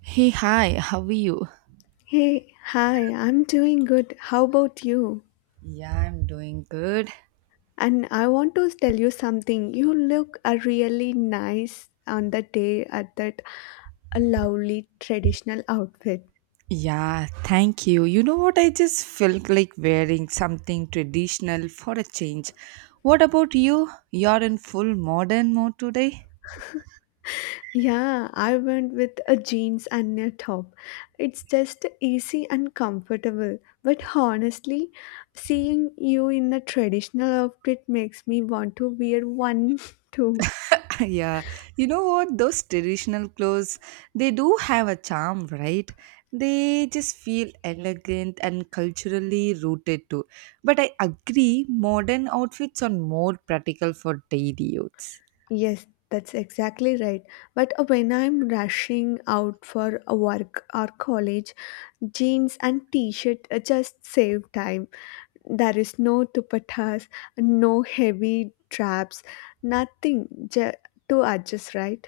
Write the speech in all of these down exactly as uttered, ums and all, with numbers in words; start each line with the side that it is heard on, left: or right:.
right: Hey, hi, how are you?
left: Hey, hi, I'm doing good. How about you?
right: Yeah, I'm doing good.
left: And I want to tell you something. You look uh, really nice on the day at that lovely traditional outfit.
right: Yeah, thank you. You know what? I just felt like wearing something traditional for a change. What about you? You're in full modern mode today?
left: Yeah, I went with a jeans and a top. It's just easy and comfortable. But honestly, seeing you in a traditional outfit makes me want to wear one too.
right: Yeah, you know what? Those traditional clothes, they do have a charm, right? They just feel elegant and culturally rooted too. But I agree, modern outfits are more practical for daily use.
left: Yes, that's exactly right. But uh, when I'm rushing out for a work or college, jeans and t-shirt uh, just save time. There is no dupattas, no heavy traps, nothing ju- to adjust, right?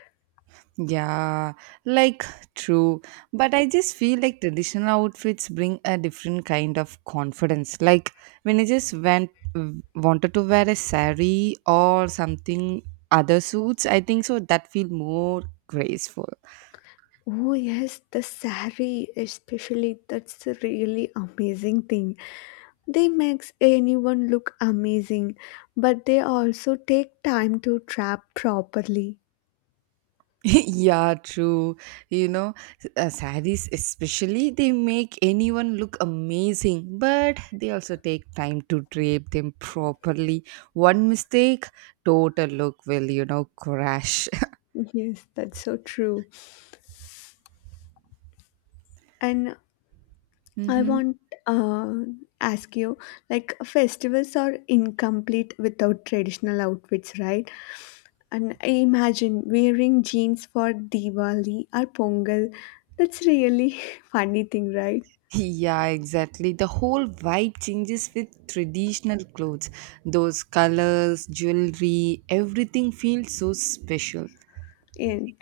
right: Yeah, like true. But I just feel like traditional outfits bring a different kind of confidence. Like when I just went wanted to wear a sari or something other suits, I think so that feel more graceful.
left: Oh yes, the sari especially that's a really amazing thing. They makes anyone look amazing, but they also take time to trap properly.
right: yeah, true. You know, uh, saris especially they make anyone look amazing, but they also take time to drape them properly. One mistake, total look will you know crash.
left: Yes, that's so true. And I
right: Mm-hmm.
left: want uh, ask you, like festivals are incomplete without traditional outfits, right? And I imagine wearing jeans for Diwali or Pongal. That's really funny thing, right?
right: Yeah, exactly. The whole vibe changes with traditional clothes. Those colors, jewelry, everything feels so special.
left: And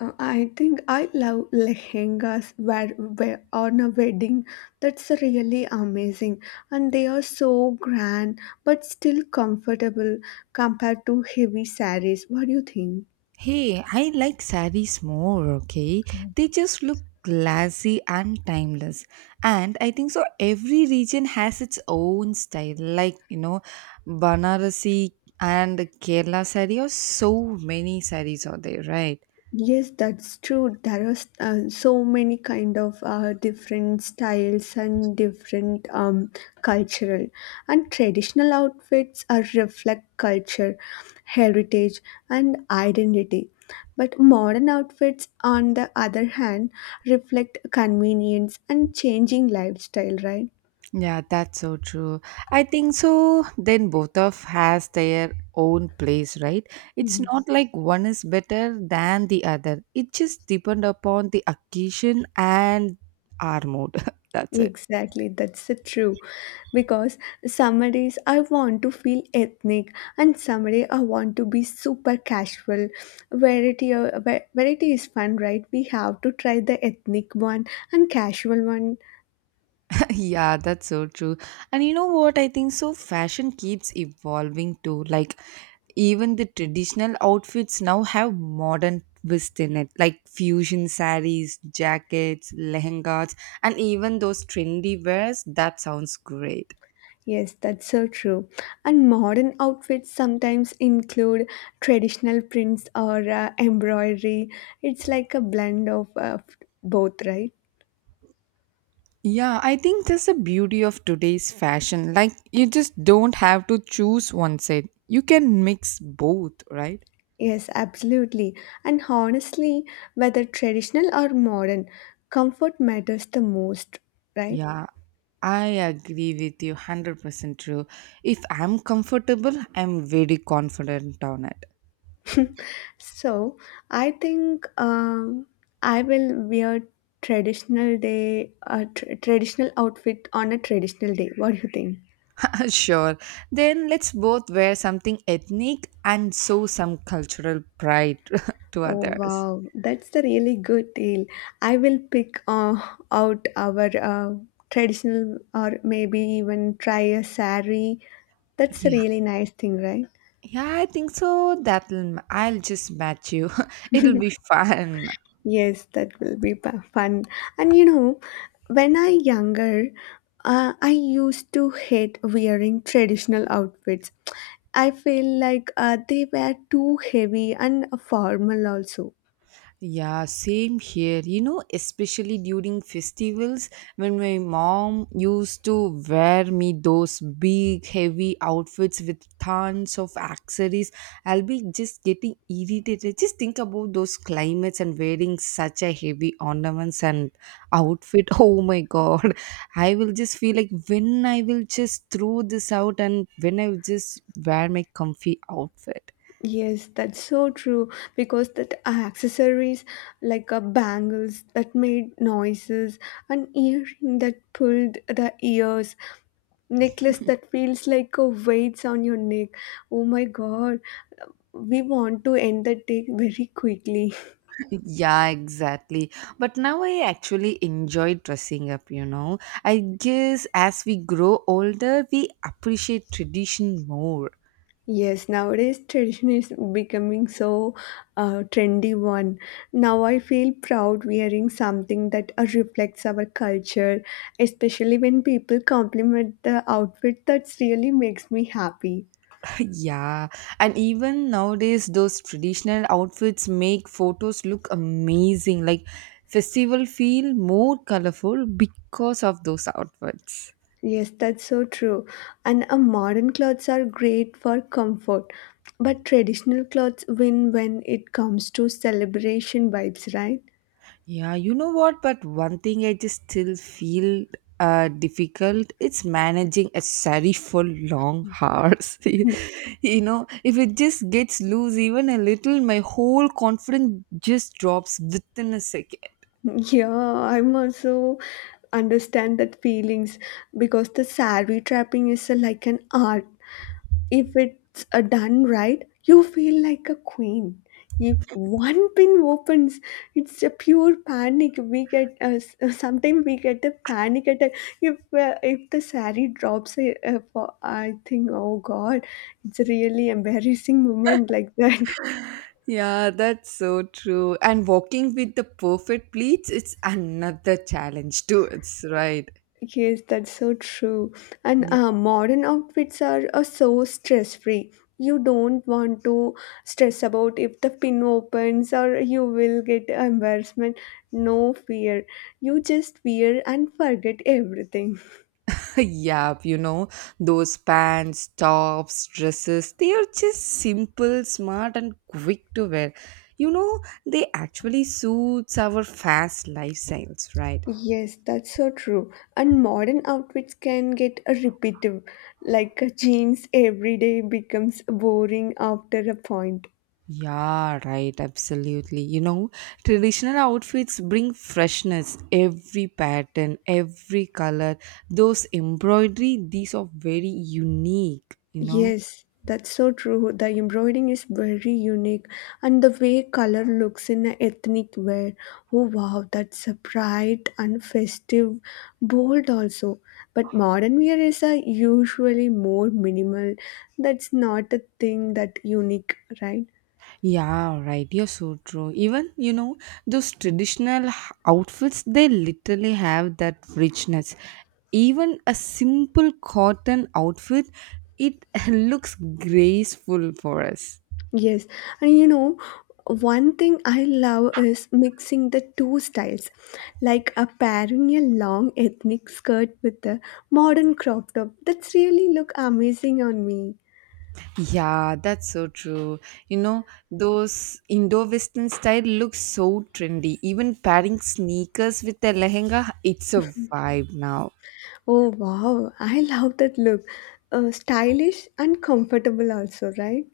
left: uh, I think I love lehengas where, where on a wedding. That's really amazing, and they are so grand but still comfortable compared to heavy saris. What do you think?
right: Hey, I like saris more, okay? They just look classy and timeless. And I think so every region has its own style. Like, you know, Banarasi and Kerala sari or so many saris are there, right?
left: Yes, that's true. There are s- uh, so many kind of uh, different styles and different um, cultural and traditional outfits are reflect culture, heritage, and identity. But modern outfits, on the other hand, reflect convenience and changing lifestyle. Right?
right: Yeah, that's so true. I think so. Then both of has their own place, right? It's
left: Mhm.
right: not like one is better than the other. It just depend upon the occasion and our mood. that's it.
left: Exactly, that's the true. Because some days I want to feel ethnic, and some day I want to be super casual. Variety, uh, va- variety is fun, right? We have to try the ethnic one and casual one.
right: yeah, that's so true. And you know what? I think so. Fashion keeps evolving too. Like even the traditional outfits now have modern twist in it, like fusion saris, jackets, lehengas, and even those trendy wears. That sounds great.
left: Yes, that's so true. And modern outfits sometimes include traditional prints or uh, embroidery. It's like a blend of uh, both, right?
right: Yeah, I think that's the beauty of today's fashion. Like, you just don't have to choose one side. You can mix both, right?
left: Yes, absolutely. And honestly, whether traditional or modern, comfort matters the most, right?
right: Yeah, I agree with you. one hundred percent true. If I'm comfortable, I'm very confident on it.
left: So I think um, I will wear traditional day, a tr traditional outfit on a traditional day. What do you think?
right: Sure. Then let's both wear something ethnic and show some cultural pride to
left: Oh
right: others.
left: wow, that's a really good deal. I will pick uh, out our uh, traditional or maybe even try a sari. That's a
right: Yeah,
left: really nice thing, right?
right: yeah, I think so. That'll, m- I'll just match you. It'll be fun.
left: Yes, that will be pa- Fun. And you know, when I younger, uh, I used to hate wearing traditional outfits. I feel like uh, they were too heavy and formal also.
right: Yeah, same here. You know, especially during festivals when my mom used to wear me those big heavy outfits with tons of accessories, I'll be just getting irritated. Just think about those climates and wearing such a heavy ornaments and outfit. Oh my god. I will just feel like when I will just throw this out and when I will just wear my comfy outfit.
left: Yes, that's so true because that uh, accessories like uh, bangles that made noises and earring that pulled the ears necklace that feels like a weights on your neck. Oh my god. We want to end the day very quickly.
right: Yeah, exactly. But now I actually enjoy dressing up, you know. I guess as we grow older, we appreciate tradition more.
left: Yes, nowadays tradition is becoming so uh, trendy one. Now I feel proud wearing something that uh, reflects our culture, especially when people compliment the outfit. That's really makes me happy.
right: yeah, and even nowadays, those traditional outfits make photos look amazing. Like, festival feel more colorful because of those outfits.
left: Yes, that's so true. And uh, modern clothes are great for comfort, but traditional clothes win when it comes to celebration vibes, right?
right: Yeah, you know what? But one thing I just still feel uh, difficult. It's managing a sari for long hours.
left: Y-
right: you know, if it just gets loose even a little, my whole confidence just drops within a second.
left: Yeah, I'm also understand that feelings because the saree trapping is a, like an art if it's uh, done right, you feel like a queen. If one pin opens, it's a pure panic. We get uh, s- uh, sometimes we get a panic attack. If uh, if the sari drops, uh, uh, for, I think, oh God, it's a really embarrassing moment like that.
right: Yeah, that's so true. And walking with the perfect pleats, it's another challenge too. It's right.
left: Yes, that's so true. And uh, modern outfits are, are so stress free. You don't want to stress about if the pin opens or you will get embarrassment. No fear. You just wear and forget everything.
right: Yep, you know, those pants, tops, dresses, they are just simple, smart, and quick to wear. You know, they actually suits our fast lifestyles, right?
left: Yes, that's so true. And modern outfits can get uh, repetitive. Like uh, jeans every day becomes boring after a point.
right: Yeah, right, absolutely. You know, traditional outfits bring freshness, every pattern, every color, those embroidery, these are very unique, you know.
left: Yes, that's so true. The embroidering is very unique, and the way color looks in a ethnic wear. Oh wow, that's a bright and festive, bold also. But modern wear is a usually more minimal. That's not a thing that unique, right?
right: Yeah, right. You're so true. Even, you know, those traditional h- outfits, they literally have that richness. Even a simple cotton outfit, it looks graceful for us.
left: Yes, and you know, one thing I love is mixing the two styles, like a pairing a long ethnic skirt with a modern crop top. That's really look amazing on me.
right: Yeah, that's so true. You know, those Indo-Western style looks so trendy. Even pairing sneakers with a lehenga, it's a vibe now.
left: Oh wow, I love that look. Uh, stylish and comfortable also, right?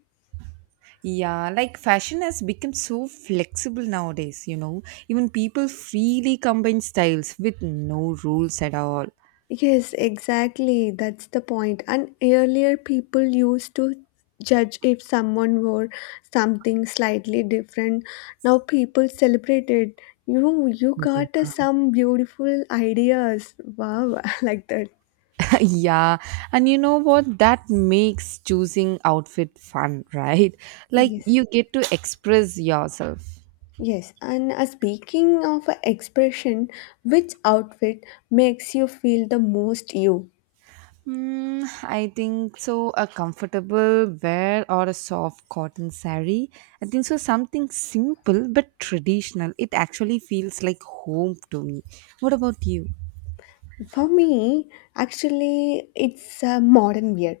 right: Yeah, like fashion has become so flexible nowadays, you know. Even people freely combine styles with no rules at all.
left: Yes, exactly. That's the point. And earlier, people used to judge if someone wore something slightly different. Now people celebrate it. You, you got uh,
right: Yeah.
left: some beautiful ideas. Wow, I like that.
right: yeah. And you know what? That makes choosing outfit fun, right? Like
left: Yes,
right: you get to express yourself.
left: yes. And uh, speaking of uh, expression, which outfit makes you feel the most you?
right: Mm, I think so. A comfortable wear or a soft cotton sari. I think so. Something simple but traditional. It actually feels like home to me. What about you?
left: For me, actually, it's uh, modern wear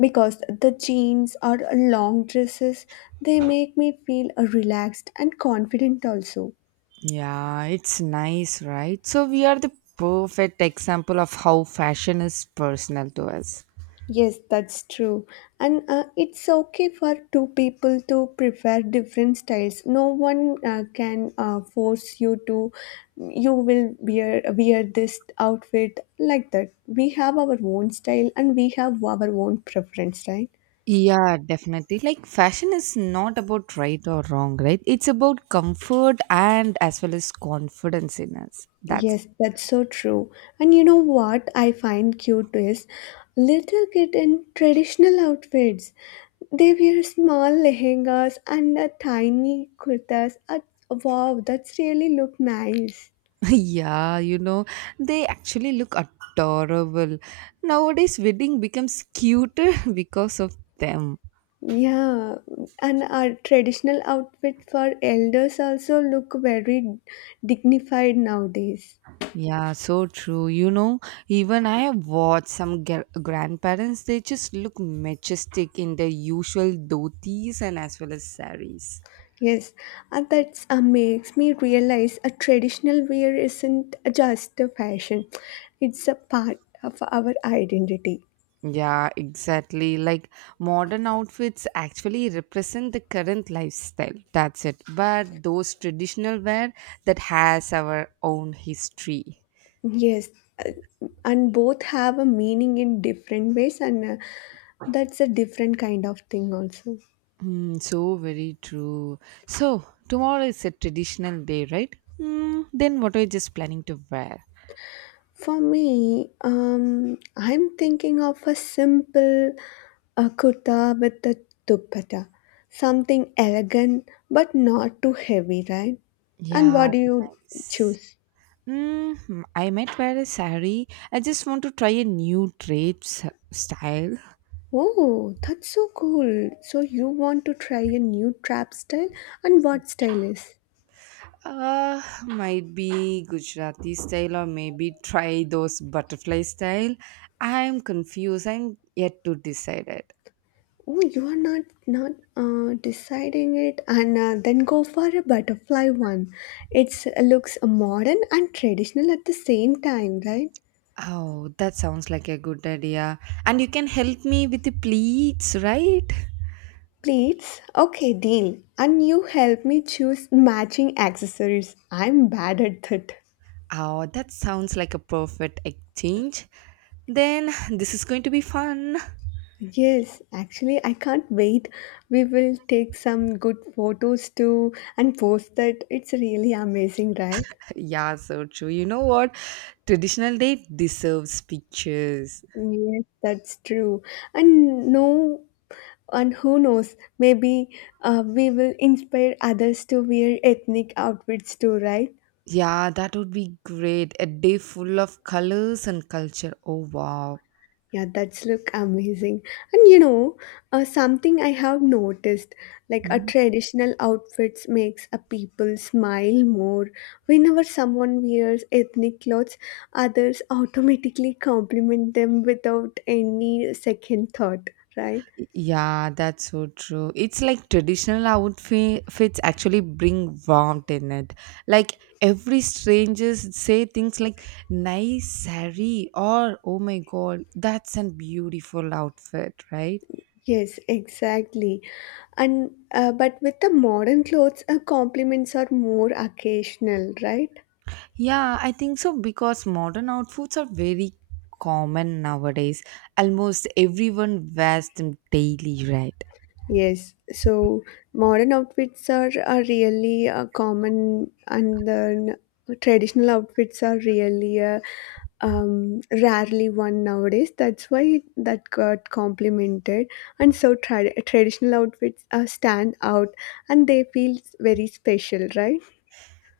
left: because the jeans or long dresses they make me feel uh, relaxed and confident also.
right: Yeah, it's nice, right? So we are the perfect example of how fashion is personal to us.
left: Yes, that's true, and uh, it's okay for two people to prefer different styles. No one uh, can uh, force you to you will wear wear this outfit like that. We have our own style and we have our own preference, right?
right: Yeah, definitely. Like fashion is not about right or wrong, right? It's about comfort and as well as confidence in us. That's
left: Yes, that's so true. And you know what I find cute is little kid in traditional outfits. They wear small lehengas and a tiny kurtas. Uh, wow, that's really look nice.
right: yeah, you know, they actually look adorable. Nowadays wedding becomes cuter because of them.
left: Yeah, and our traditional outfit for elders also look very dignified nowadays.
right: Yeah, so true. You know, even I have watched some gr- grandparents, they just look majestic in their usual dhotis and as well as saris.
left: Yes, and that uh, makes me realize a traditional wear isn't just a fashion, it's a part of our identity.
right: Yeah, exactly. Like modern outfits actually represent the current lifestyle. That's it. But those traditional wear that has our own history.
left: Yes, uh, and both have a meaning in different ways, and uh, that's a different kind of thing, also.
right: Mm, so very true. So tomorrow is a traditional day, right? Mm, then what are you just planning to wear?
left: For me, um, I'm thinking of a simple uh, kurta with a dupatta, something elegant but not too heavy, right? And
right: Yeah,
left: what do you
right: nice.
left: choose?
right: Mm, I might wear a sari. I just want to try a new trade s- style.
left: Oh, that's so cool. So you want to try a new trap style and what style is?
right: Uh, might be Gujarati style or maybe try those butterfly style. I'm confused. I'm yet to decide it.
left: Oh, you are not not uh, deciding it and uh, then go for a butterfly one. It looks modern and traditional at the same time, right?
right: Oh, that sounds like a good idea. And you can help me with the pleats, right?
left: Pleats? Okay, deal. And you help me choose matching accessories. I'm bad at that.
right: Oh, that sounds like a perfect exchange. Then this is going to be fun.
left: Yes, actually, I can't wait. We will take some good photos too and post that. It's really amazing, right?
right: Yeah, so true. You know what? Traditional day deserves pictures.
left: Yes, that's true. And no, and who knows, maybe uh, we will inspire others to wear ethnic outfits too, right?
right: Yeah, that would be great. A day full of colors and culture. Oh, wow.
left: Yeah, that's look amazing. And you know, uh, something I have noticed, like a
right: Mhm.
left: traditional outfits makes a people smile more. Whenever someone wears ethnic clothes, others automatically compliment them without any second thought, right?
right: Yeah, that's so true. It's like traditional outfits actually bring warmth in it. Like every strangers say things like nice sari or oh my god, that's a beautiful outfit, right?
left: Yes, exactly. And uh, but with the modern clothes, uh, compliments are more occasional, right?
right: Yeah, I think so because modern outfits are very common nowadays. Almost everyone wears them daily, right?
left: Yes, so modern outfits are, are really uh, common, and then traditional outfits are really uh, um, rarely worn nowadays. That's why that got complemented, and so tra- traditional outfits uh, stand out, and they feel very special, right?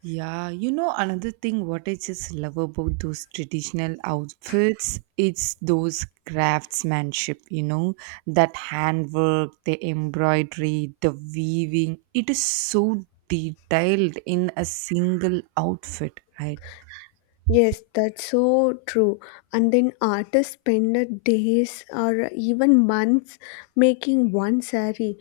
right: Yeah, you know another thing what I just love about those traditional outfits, it's those craftsmanship, you know, that handwork, the embroidery, the weaving, it is so detailed in a single outfit, right?
left: Yes, that's so true. And then artists spend days or even months making one saree.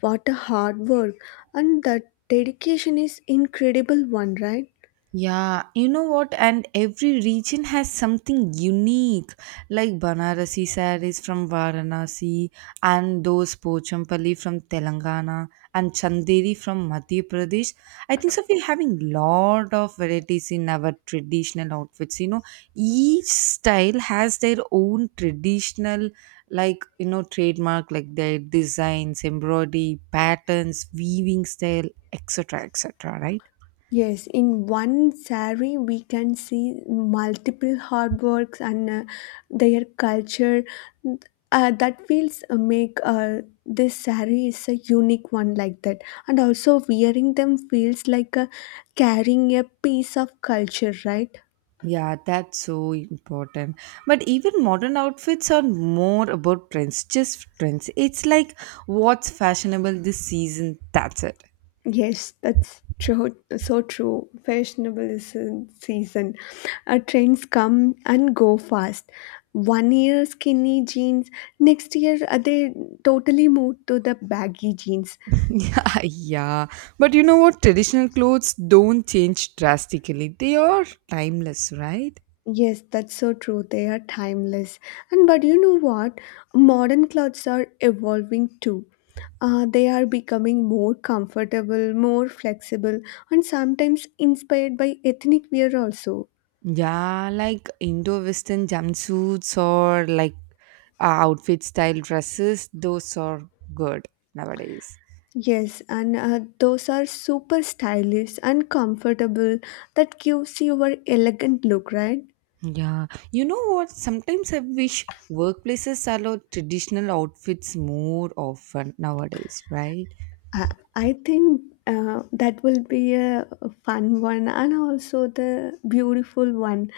left: What a hard work. And that dedication is incredible one, right?
right: Yeah, you know what? And every region has something unique, like Banarasi sarees from Varanasi, and those Pochampalli from Telangana, and Chanderi from Madhya Pradesh. I think so. We're having lot of varieties in our traditional outfits. You know, each style has their own traditional, like you know, trademark, like their designs, embroidery, patterns, weaving style, et cetera, et cetera. Right?
left: Yes, in one saree we can see multiple artworks and uh, their culture. Uh, that feels uh, make uh, this saree is a unique one like that. And also wearing them feels like uh, carrying a piece of culture, right?
right: Yeah, that's so important. But even modern outfits are more about trends, just trends. It's like what's fashionable this season, that's it.
left: Yes, that's true. So true. Fashionable is in season. Uh, trends come and go fast. One year skinny jeans, next year uh, they totally move to the baggy jeans.
right: Yeah, yeah. But you know what? Traditional clothes don't change drastically, they are timeless, right?
left: Yes, that's so true. They are timeless. And but you know what? Modern clothes are evolving too. Uh, they are becoming more comfortable, more flexible, and sometimes inspired by ethnic wear also.
right: Yeah, like Indo Western jumpsuits or like uh, outfit style dresses, those are good nowadays.
left: Yes, and uh, those are super stylish and comfortable. That gives you your elegant look, right?
right: Yeah, you know what? Sometimes I wish workplaces allow traditional outfits more often nowadays, right?
left: I, I think uh, that will be a fun one and also the beautiful one.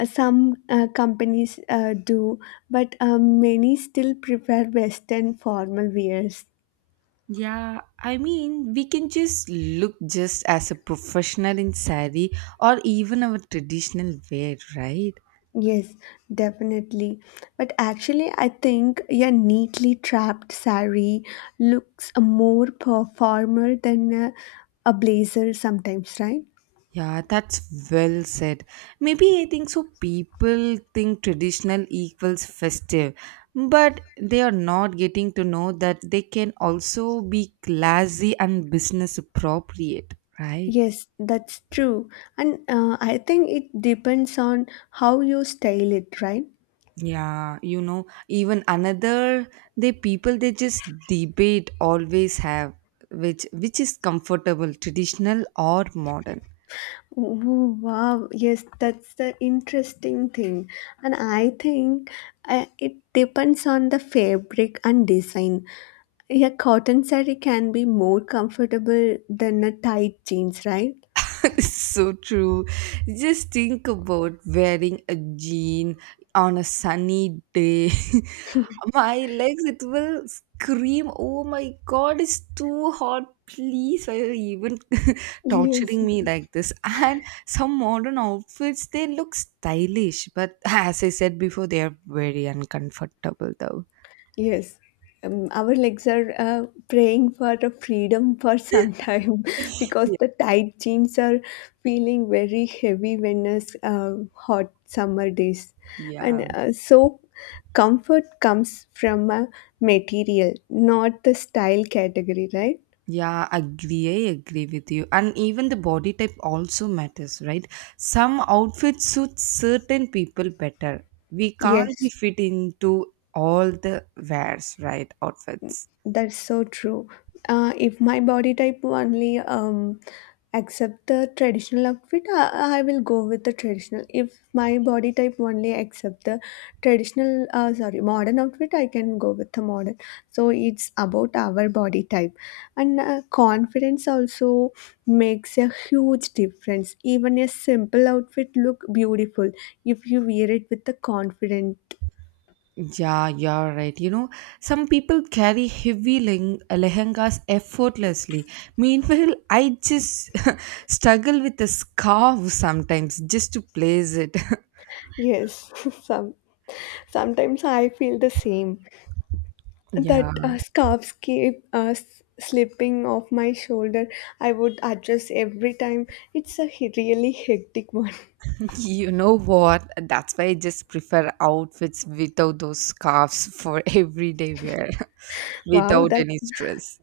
left: Uh, Some uh, companies uh, do, but uh, many still prefer Western formal wears.
right: Yeah, I mean, we can just look just as a professional in sari or even our traditional wear, right?
left: Yes, definitely. But actually, I think your neatly trapped sari looks more per- formal than a, a blazer sometimes, right?
right: Yeah, that's well said. Maybe I think so. People think traditional equals festive, but they are not getting to know that they can also be classy and business appropriate, right?
left: Yes, that's true. And uh, I think it depends on how you style it, right?
right: Yeah, you know, even another they people they just debate always have which which is comfortable, traditional or modern.
left: Oh, wow. Yes, that's the interesting thing. And I think uh, it depends on the fabric and design. Yeah, cotton saree can be more comfortable than a tight jeans, right?
right: So true. Just think about wearing a jean on a sunny day. my legs, it will scream, oh my god, it's too hot. Please, why are you even
left: Yes.
right: torturing me like this? And some modern outfits, they look stylish, but as I said before, they are very uncomfortable though.
left: Yes. Um, our legs are uh, praying for a freedom for some time because the tight jeans are feeling very heavy when it's uh, hot summer days.
right: Yeah.
left: And uh, so comfort comes from a material, not the style category, right?
right: Yeah, agree. I agree with you. And even the body type also matters, right? Some outfits suit certain people better. We can't be
left: Yes.
right: fit into all the wears, right? Outfits.
left: That's so true. Uh, if my body type only um, accept the traditional outfit, I, I will go with the traditional. If my body type only accept the traditional, uh, sorry, modern outfit, I can go with the modern. So it's about our body type, and uh, confidence also makes a huge difference. Even a simple outfit look beautiful if you wear it with the confident.
right: Yeah, you're right. You know, some people carry heavy leng- lehengas effortlessly. Meanwhile, I just struggle with the scarf sometimes just to place it.
left: Yes, some sometimes I feel the same. That
right: Yeah.
left: uh, scarf keep uh, s- slipping off my shoulder. I would adjust every time. It's a he- really hectic one.
right: You know what? That's why I just prefer outfits without those scarves for everyday wear,
left: Wow,
right: without
left: that
right: any stress.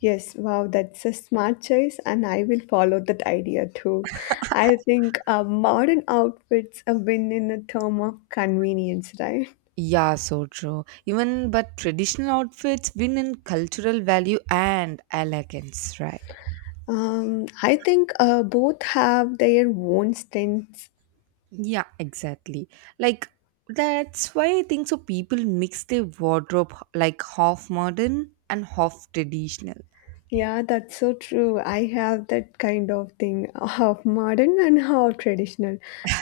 left: yes, wow, that's a smart choice, and I will follow that idea too. I think uh, modern outfits have been in a term of convenience, right?
right: Yeah, so true. Even but traditional outfits win in cultural value and elegance, right?
left: Um, I think uh, both have their own strengths.
right: Yeah, exactly. Like that's why I think so people mix their wardrobe h- like half modern and half traditional.
left: Yeah, that's so true. I have that kind of thing, half modern and half traditional.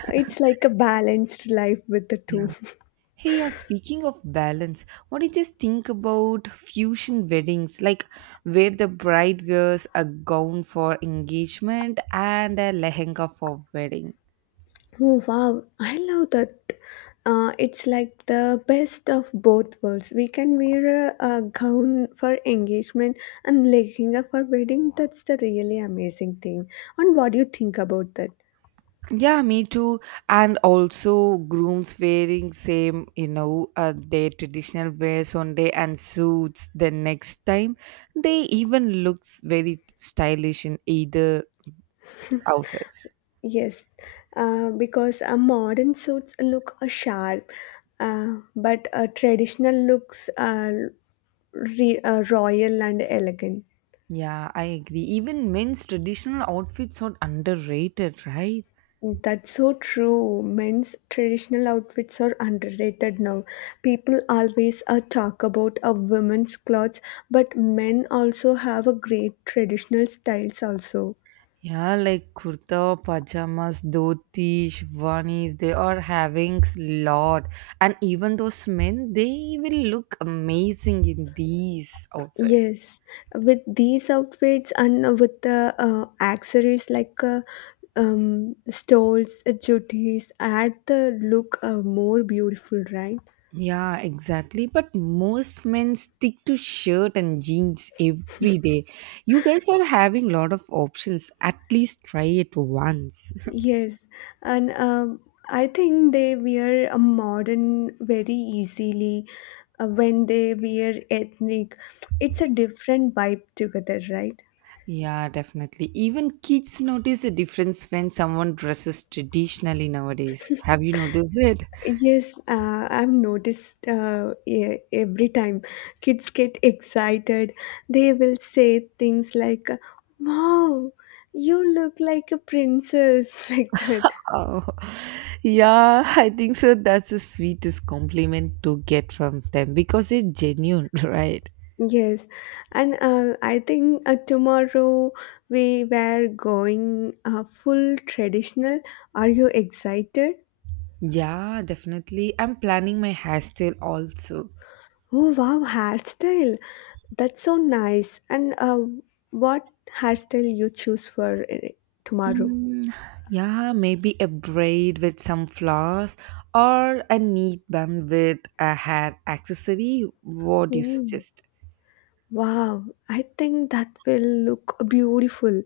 left: It's like a balanced life with the
right: Yeah.
left: two.
right: Hey, yeah, speaking of balance, what do you just think about fusion weddings, like where the bride wears a gown for engagement and a lehenga for wedding?
left: Oh, wow. I love that. Uh, it's like the best of both worlds. We can wear a, a gown for engagement and lehenga for wedding. That's the really amazing thing. And what do you think about that?
right: Yeah, me too. And also grooms wearing same, you know, uh, their traditional wears one day and suits the next time. They even looks very stylish in either outfits.
left: Yes, uh, because uh, modern suits look uh, sharp, uh, but uh, traditional looks uh, re- uh, royal and elegant.
right: Yeah, I agree. Even men's traditional outfits are underrated, right?
left: That's so true. Men's traditional outfits are underrated now. People always uh, talk about a women's clothes, but men also have a great traditional styles also.
right: Yeah, like kurta, pajamas, dhoti, shirwanis, they are having s- lot. And even those men, they will look amazing in these outfits.
left: Yes, with these outfits and uh, with the uh, accessories like uh, um, stoles, uh, jooties, add the look uh, more beautiful, right?
right: Yeah, exactly. But most men stick to shirt and jeans every day. You guys are having lot of options. At least try it once.
left: Yes, and um, I think they wear a modern very easily uh, when they wear ethnic. It's a different vibe together, right?
right: yeah, definitely. Even kids notice a difference when someone dresses traditionally nowadays. Have you noticed it?
left: Yes, uh, I've noticed uh, e- every time kids get excited, they will say things like, wow, you look like a princess, like that.
right: Oh, yeah, I think so. That's the sweetest compliment to get from them because it's genuine, right?
left: Yes, and uh, I think uh, tomorrow we were going uh, full traditional. Are you excited?
right: Yeah, definitely. I'm planning my hairstyle also.
left: Oh, wow, hairstyle. That's so nice. And uh, what hairstyle you choose for uh, tomorrow?
right: Mm, yeah, maybe a braid with some flowers or a neat bun with a hair accessory. What do you
left: Oh.
right: suggest?
left: Wow, I think that will look beautiful.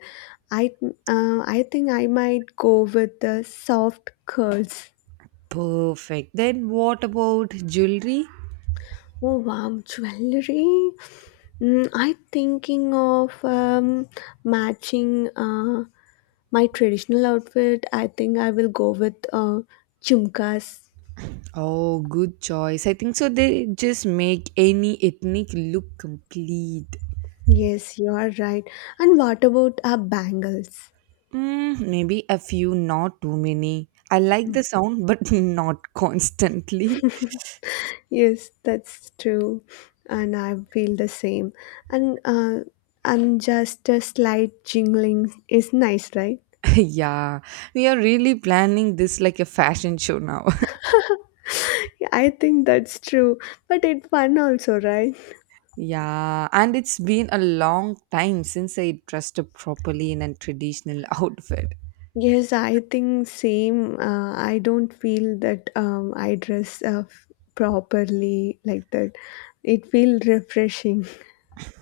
left: I uh, I think I might go with the soft curls.
right: Perfect. Then what about jewelry?
left: Oh wow, jewelry. Mm, I'm thinking of um, matching uh, my traditional outfit. I think I will go with uh, chumkas.
right: Oh, good choice. I think so. They just make any ethnic look complete.
left: Yes, you are right. And what about our bangles?
right: Mm, maybe a few, not too many. I like the sound, but not constantly.
left: Yes, that's true, and I feel the same. And uh, and just a slight jingling is nice, right?
right: yeah, we are really planning this like a fashion show now.
left: Yeah, I think that's true, but it's fun also, right?
right: yeah, and it's been a long time since I dressed up properly in a traditional outfit.
left: Yes, I think same. Uh, I don't feel that um, I dress uh, f- properly like that. It feels refreshing.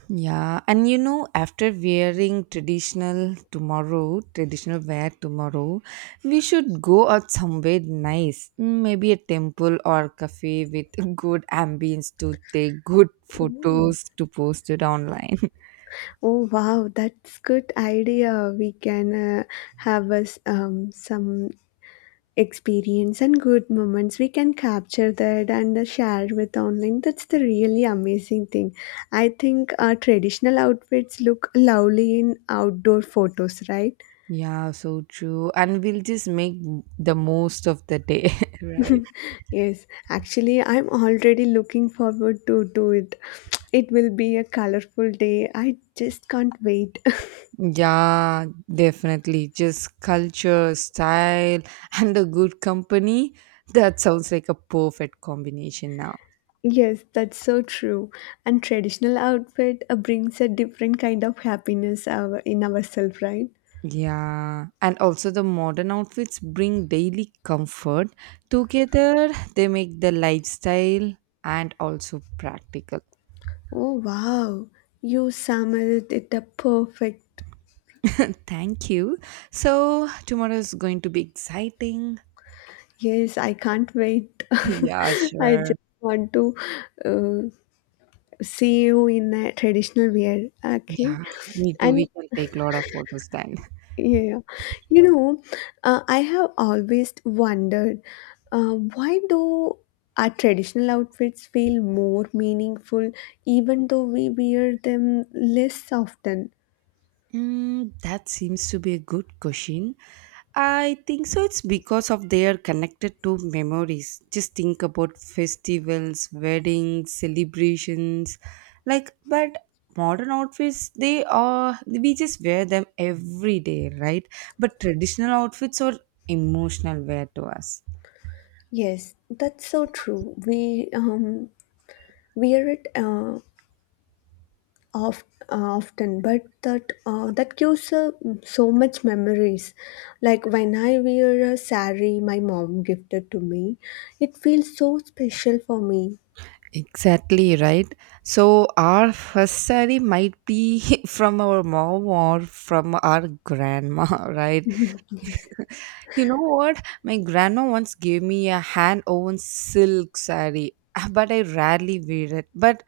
right: Yeah, and you know, after wearing traditional tomorrow, traditional wear tomorrow, we should go out somewhere nice, maybe a temple or cafe with good ambience to take good
left: Mm.
right: photos to post it online.
left: Oh wow, that's good idea. We can uh, have us um, some experience and good moments, we can capture that and uh, share with online. That's the really amazing thing. I think our traditional outfits look lovely in outdoor photos, right?
right: Yeah, so true. And we'll just make the most of the day, right?
left: Yes, actually, I'm already looking forward to do it. It will be a colorful day. I just can't wait.
right: Yeah, definitely. Just culture, style, and a good company. That sounds like a perfect combination now.
left: Yes, that's so true. And traditional outfit uh, brings a different kind of happiness our, in ourselves, right?
right: Yeah, and also the modern outfits bring daily comfort. Together, they make the lifestyle and also practical.
left: Oh wow, you summed it up perfect.
right: Thank you. So, tomorrow is going to be exciting.
left: Yes, I can't wait.
right: Yeah,
left: I just
right: sure.
left: want to uh, see you in a traditional wear. Okay,
right: Yeah, me too.
left: and
right: We can take a lot of photos then.
left: yeah, you know, uh, I have always wondered uh, why do our traditional outfits feel more meaningful even though we wear them less often.
right: Mm, that seems to be a good question. I think so. It's because of they are connected to memories. Just think about festivals, weddings, celebrations. Like, but modern outfits, they are, we just wear them every day, right? But traditional outfits are emotional wear to us.
left: Yes, that's so true. We um wear it uh, of uh, often, but that uh, that gives uh, so much memories, like when I wear a sari my mom gifted to me, it feels so special for me.
right: Exactly right. So our first sari might be from our mom or from our grandma, right?
left: Yes.
right: You know what? My grandma once gave me a hand woven silk sari, but I rarely wear it. But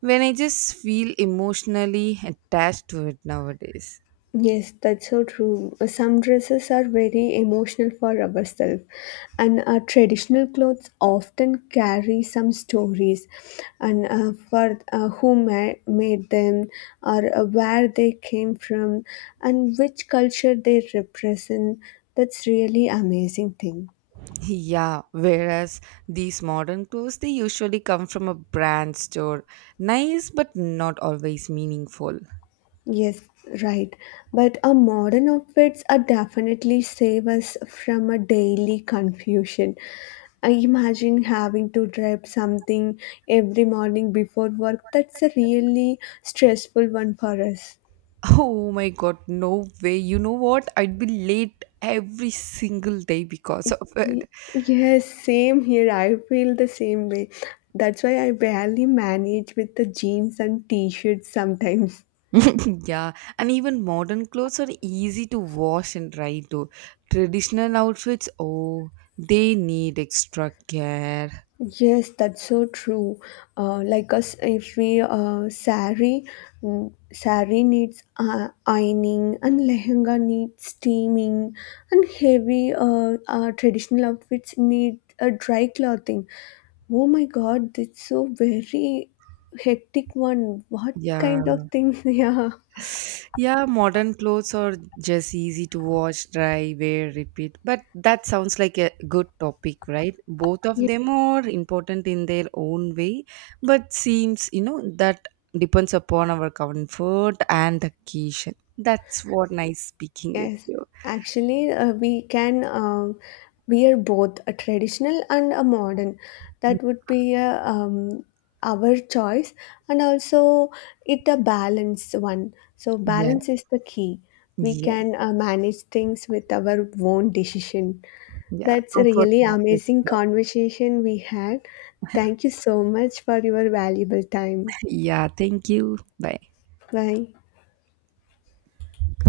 right: when I just feel emotionally attached to it nowadays.
left: Yes, that's so true. Some dresses are very emotional for ourselves, and our traditional clothes often carry some stories, and uh, for uh, who ma- made them, or uh, where they came from, and which culture they represent. That's really amazing thing.
right: Yeah, whereas these modern clothes they usually come from a brand store. Nice but not always meaningful.
left: Yes, right. But our modern outfits are definitely save us from a daily confusion. I imagine having to dress something every morning before work. That's a really stressful one for us.
right: Oh my god, no way. You know what? I'd be late every single day because of
left: Y-
right: it.
left: Yes, same here. I feel the same way. That's why I barely manage with the jeans and t-shirts sometimes.
right: Yeah, and even modern clothes are easy to wash and dry too. Traditional outfits, oh, they need extra care.
left: Yes, that's so true. Uh, like us, if we uh, sari, mm, sari needs uh, ironing, and lehenga needs steaming, and heavy uh, uh, traditional outfits need a dry clothing. Oh my God, that's so very hectic one. What
right: Yeah,
left: kind of things? Yeah.
right: yeah, modern clothes are just easy to wash, dry, wear, repeat. But that sounds like a good topic, right? Both of them are important in their own way, but seems, you know, that depends upon our comfort and occasion. That's what nice speaking with
left: Yes,
right: you.
left: actually, uh, we can um, wear both a traditional and a modern. That would be uh, um, our choice, and also it a balance one. So
right: Yeah,
left: balance is the key. We
right: yes.
left: can uh, manage things with our own decision.
right: Yeah,
left: That's a
right: comfort
left: really
right: matters
left: amazing
right: a lot.
left: conversation we had. Thank you so much for your valuable time.
right: Yeah, thank you. Bye.
left: Bye.